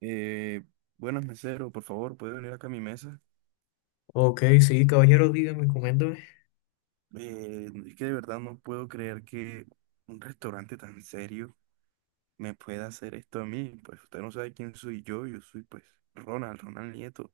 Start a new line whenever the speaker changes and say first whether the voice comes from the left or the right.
right: Eh, Buenas, mesero, por favor, ¿puede venir acá a mi mesa?
left: Ok, sí, caballero, dígame, coméntame.
right: Es que de verdad no puedo creer que un restaurante tan serio me pueda hacer esto a mí. Pues usted no sabe quién soy yo, yo soy pues Ronald Nieto.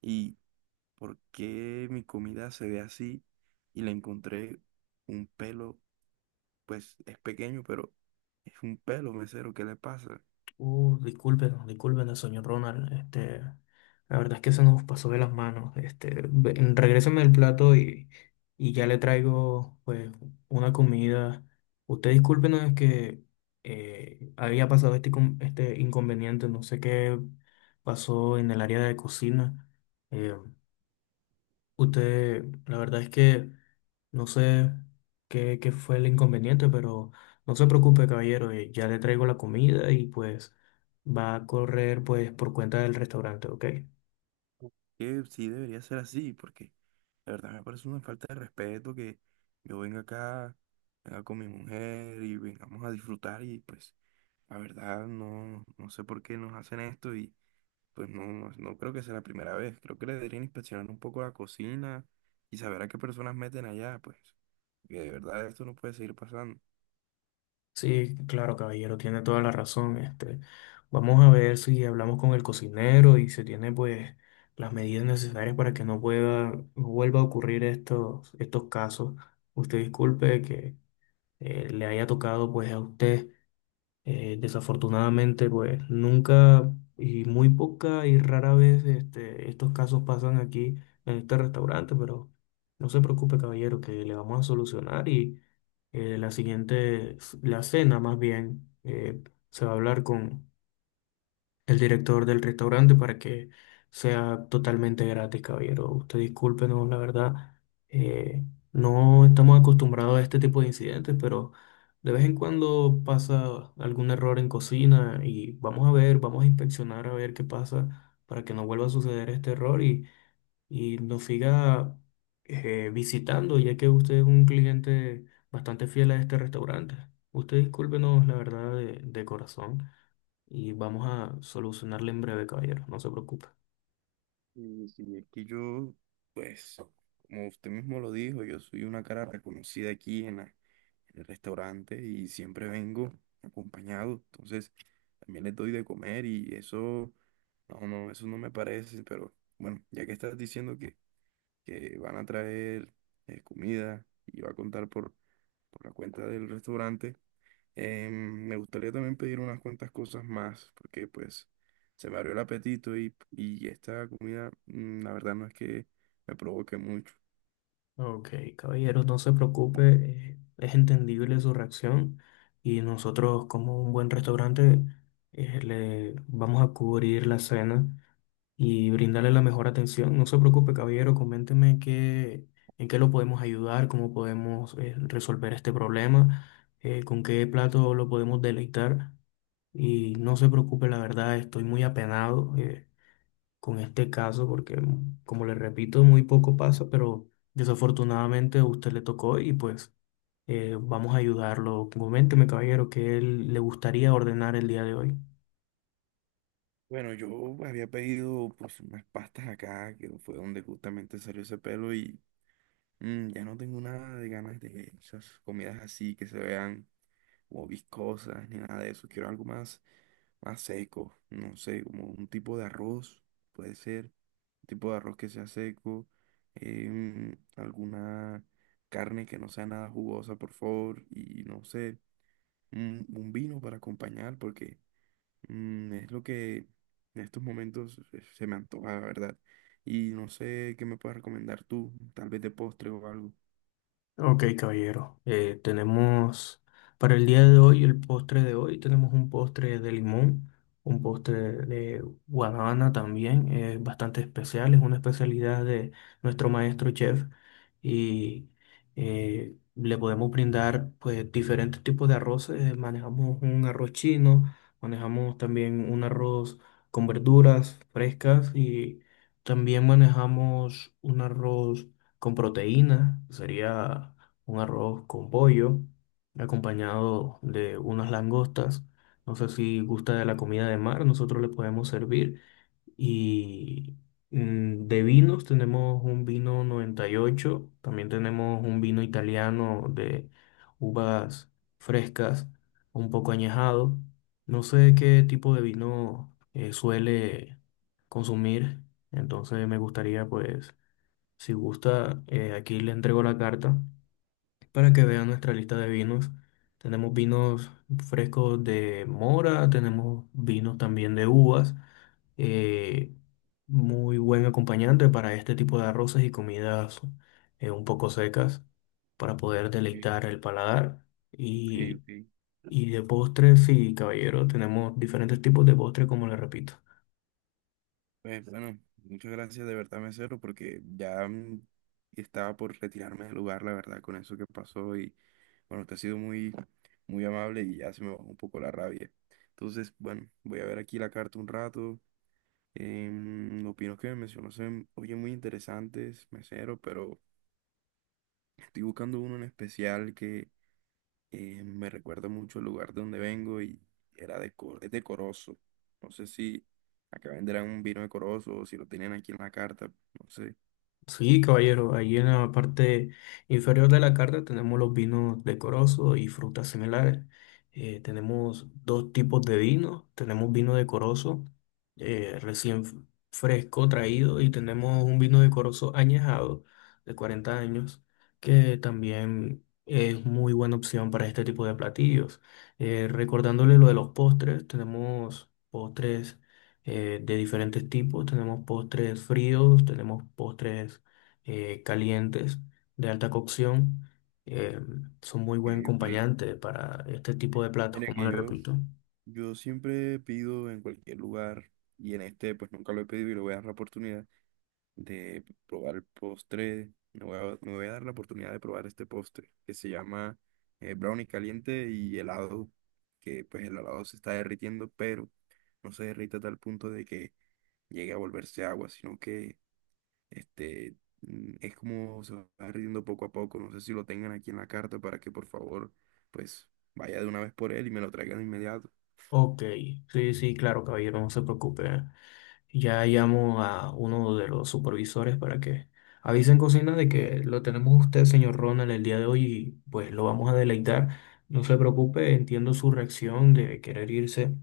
right: ¿Y por qué mi comida se ve así? Y le encontré un pelo, pues es pequeño, pero es un pelo, mesero, ¿qué le pasa?
left: Discúlpenos, discúlpenos, señor Ronald. Este, la verdad es que se nos pasó de las manos. Este, regréseme el plato y ya le traigo, pues, una comida. Usted discúlpenos, es que había pasado este, este inconveniente. No sé qué pasó en el área de cocina. Eh, Usted, la verdad es que no sé qué fue el inconveniente, pero no se preocupe, caballero, ya le traigo la comida y pues va a correr pues por cuenta del restaurante, ¿ok?
right: Que sí debería ser así, porque la verdad me parece una falta de respeto que yo venga acá, venga con mi mujer y vengamos a disfrutar, y pues la verdad no sé por qué nos hacen esto. Y pues no, no, no creo que sea la primera vez, creo que le deberían inspeccionar un poco la cocina y saber a qué personas meten allá, pues que de verdad esto no puede seguir pasando.
left: Sí, claro, caballero, tiene toda la razón. Este, vamos a ver si hablamos con el cocinero y se tiene pues las medidas necesarias para que no pueda, no vuelva a ocurrir estos casos. Usted disculpe que le haya tocado pues a usted. Desafortunadamente, pues nunca y muy poca y rara vez este, estos casos pasan aquí en este restaurante, pero no se preocupe, caballero, que le vamos a solucionar y la siguiente, la cena más bien, se va a hablar con el director del restaurante para que sea totalmente gratis, caballero. Usted discúlpenos, la verdad, eh, no estamos acostumbrados a este tipo de incidentes, pero de vez en cuando pasa algún error en cocina y vamos a ver, vamos a inspeccionar a ver qué pasa para que no vuelva a suceder este error y nos siga visitando, ya que usted es un cliente bastante fiel a este restaurante. Usted discúlpenos, la verdad, de corazón y vamos a solucionarle en breve, caballero. No se preocupe.
right: Y si es que yo, pues, como usted mismo lo dijo, yo soy una cara reconocida aquí en la en el restaurante y siempre vengo acompañado. Entonces, también les doy de comer y eso, no, no, eso no me parece, pero bueno, ya que estás diciendo que van a traer comida y va a contar por la cuenta del restaurante, me gustaría también pedir unas cuantas cosas más, porque pues se me abrió el apetito y esta comida, la verdad no es que me provoque mucho.
left: Ok, caballero, no se preocupe. Eh, es entendible su reacción y nosotros, como un buen restaurante, le vamos a cubrir la cena y brindarle la mejor atención. No se preocupe, caballero. Coménteme en qué lo podemos ayudar, cómo podemos resolver este problema, con qué plato lo podemos deleitar. Y no se preocupe, la verdad, estoy muy apenado con este caso, porque como le repito, muy poco pasa, pero desafortunadamente a usted le tocó y pues vamos a ayudarlo. Coménteme, caballero, qué le gustaría ordenar el día de hoy.
right: Bueno, yo había pedido pues unas pastas acá, que fue donde justamente salió ese pelo, y ya no tengo nada de ganas de esas comidas así que se vean como viscosas ni nada de eso. Quiero algo más, más seco, no sé, como un tipo de arroz, puede ser, un tipo de arroz que sea seco, alguna carne que no sea nada jugosa, por favor, y no sé, un vino para acompañar porque... Mm, es lo que en estos momentos se me antoja, la verdad. Y no sé qué me puedes recomendar tú, tal vez de postre o algo.
left: Ok, caballero. Tenemos para el día de hoy, el postre de hoy, tenemos un postre de limón, un postre de guanábana también, bastante especial, es una especialidad de nuestro maestro chef y le podemos brindar pues diferentes tipos de arroces. Eh, manejamos un arroz chino, manejamos también un arroz con verduras frescas y también manejamos un arroz con proteína, sería un arroz con pollo, acompañado de unas langostas. No sé si gusta de la comida de mar, nosotros le podemos servir. Y mm, de vinos tenemos un vino 98, también tenemos un vino italiano de uvas frescas, un poco añejado. No sé qué tipo de vino suele consumir, entonces me gustaría pues si gusta, aquí le entrego la carta para que vea nuestra lista de vinos. Tenemos vinos frescos de mora, tenemos vinos también de uvas. Eh, muy buen acompañante para este tipo de arroces y comidas un poco secas para poder deleitar
right: Ok,
left: el paladar.
right: ok,
left: Y,
right: ok.
left: y de postres, sí, caballero, tenemos diferentes tipos de postres, como le repito.
right: Pues bueno, muchas gracias de verdad, mesero, porque ya, estaba por retirarme del lugar, la verdad, con eso que pasó. Y bueno, usted ha sido muy, muy amable y ya se me bajó un poco la rabia. Entonces, bueno, voy a ver aquí la carta un rato. Los pinos que me mencionó se oyen muy interesantes, mesero, pero... Estoy buscando uno en especial que me recuerda mucho al lugar de donde vengo, y era de, es de Corozo. No sé si acá venderán un vino de Corozo o si lo tienen aquí en la carta, no sé.
left: Sí, caballero, ahí en la parte inferior de la carta tenemos los vinos decorosos y frutas similares. Tenemos dos tipos de vino. Tenemos vino decoroso recién fresco traído y tenemos un vino decoroso añejado de 40 años que también es muy buena opción para este tipo de platillos. Recordándole lo de los postres, tenemos postres de diferentes tipos. Tenemos postres fríos, tenemos postres calientes, de alta cocción, eh, son muy
right: Ok,
left: buen
right: ok.
left: acompañante para este tipo de platos,
right: Mira
left: como
right: que
left: le
right: yo,
left: repito.
right: yo siempre pido en cualquier lugar y en este pues nunca lo he pedido y lo voy a dar la oportunidad de probar el postre. Me voy a dar la oportunidad de probar este postre que se llama brownie caliente y helado, que pues el helado se está derritiendo, pero no se derrite a tal punto de que llegue a volverse agua, sino que este, mm, es como se va derritiendo poco a poco. No sé si lo tengan aquí en la carta para que por favor pues vaya de una vez por él y me lo traigan de inmediato.
left: Ok, sí, sí, claro, caballero, no se preocupe. Ya llamo a uno de los supervisores para que avisen cocina de que lo tenemos usted, señor Ronald, el día de hoy y pues lo vamos a deleitar. No se preocupe, entiendo su reacción de querer irse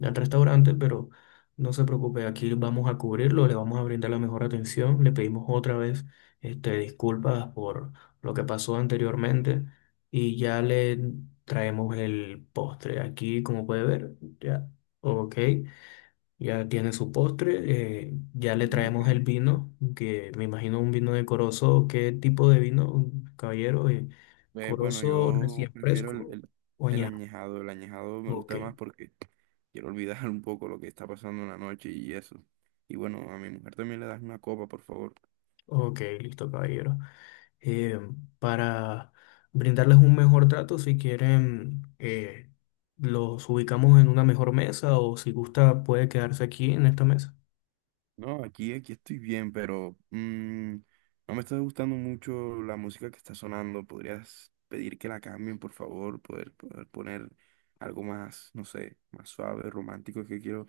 left: al restaurante, pero no se preocupe, aquí vamos a cubrirlo, le vamos a brindar la mejor atención. Le pedimos otra vez este, disculpas por lo que pasó anteriormente y ya le traemos el postre. Aquí, como puede ver, ya, ok, ya tiene su postre. Eh, ya
right: Ok,
left: le
right: ok.
left: traemos el vino, que me imagino un vino de Corozo. ¿Qué tipo de vino, caballero?
right: Bueno,
left: ¿Corozo
right: yo
left: recién
right: prefiero
left: fresco o
right: el
left: añejo?
right: añejado. El añejado me
left: Ok,
right: gusta más porque quiero olvidar un poco lo que está pasando en la noche y eso. Y bueno, a mi mujer también le das una copa, por favor.
left: ok, listo, caballero. Eh, para brindarles un mejor trato, si quieren, los ubicamos en una mejor mesa o si gusta, puede quedarse aquí en esta mesa.
right: No, aquí, aquí estoy bien, pero mm, no me está gustando mucho la música que está sonando. ¿Podrías pedir que la cambien, por favor? Poder poner algo más, no sé, más suave, romántico, es que quiero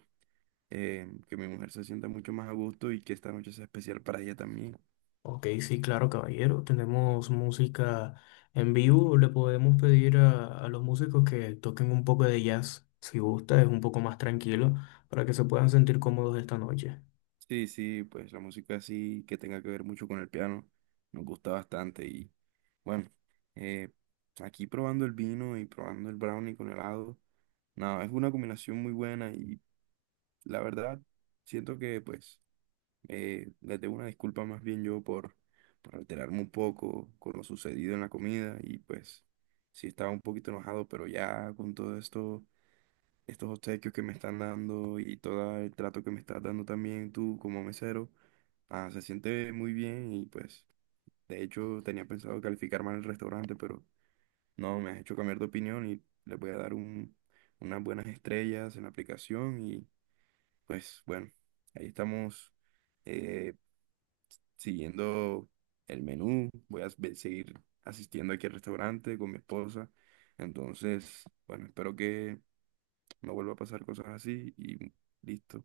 right: que mi mujer se sienta mucho más a gusto y que esta noche sea especial para ella también.
left: Ok, sí, claro, caballero. Tenemos música en vivo. Le podemos pedir a los músicos que toquen un poco de jazz, si gusta, es un poco más tranquilo, para que se puedan sentir cómodos esta noche.
right: Sí, sí, pues la música así que tenga que ver mucho con el piano, nos gusta bastante. Y bueno, eh, aquí probando el vino y probando el brownie con helado, nada, es una combinación muy buena, y la verdad siento que pues les debo una disculpa más bien yo por alterarme un poco con lo sucedido en la comida, y pues sí estaba un poquito enojado, pero ya con todo esto, estos obsequios que me están dando y todo el trato que me estás dando también tú como mesero, ah, se siente muy bien. Y pues de hecho tenía pensado calificar mal el restaurante, pero no, me has hecho cambiar de opinión y le voy a dar unas buenas estrellas en la aplicación. Y pues bueno, ahí estamos, eh, siguiendo el menú, voy a seguir asistiendo aquí al restaurante con mi esposa, entonces bueno, espero que no vuelva a pasar cosas así y listo.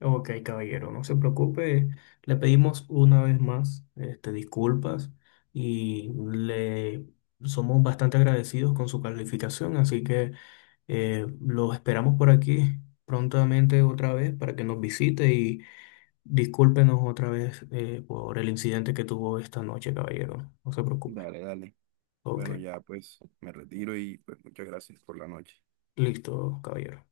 left: Ok, caballero, no se preocupe. Le pedimos una vez más, este, disculpas y le somos bastante agradecidos con su calificación, así que lo esperamos por aquí prontamente otra vez para que nos visite. Discúlpenos otra vez por el incidente que tuvo esta noche, caballero. No se preocupe.
right: Dale, dale.
left: Ok,
right: Bueno, ya pues me retiro y pues muchas gracias por la noche.
left: listo, caballero.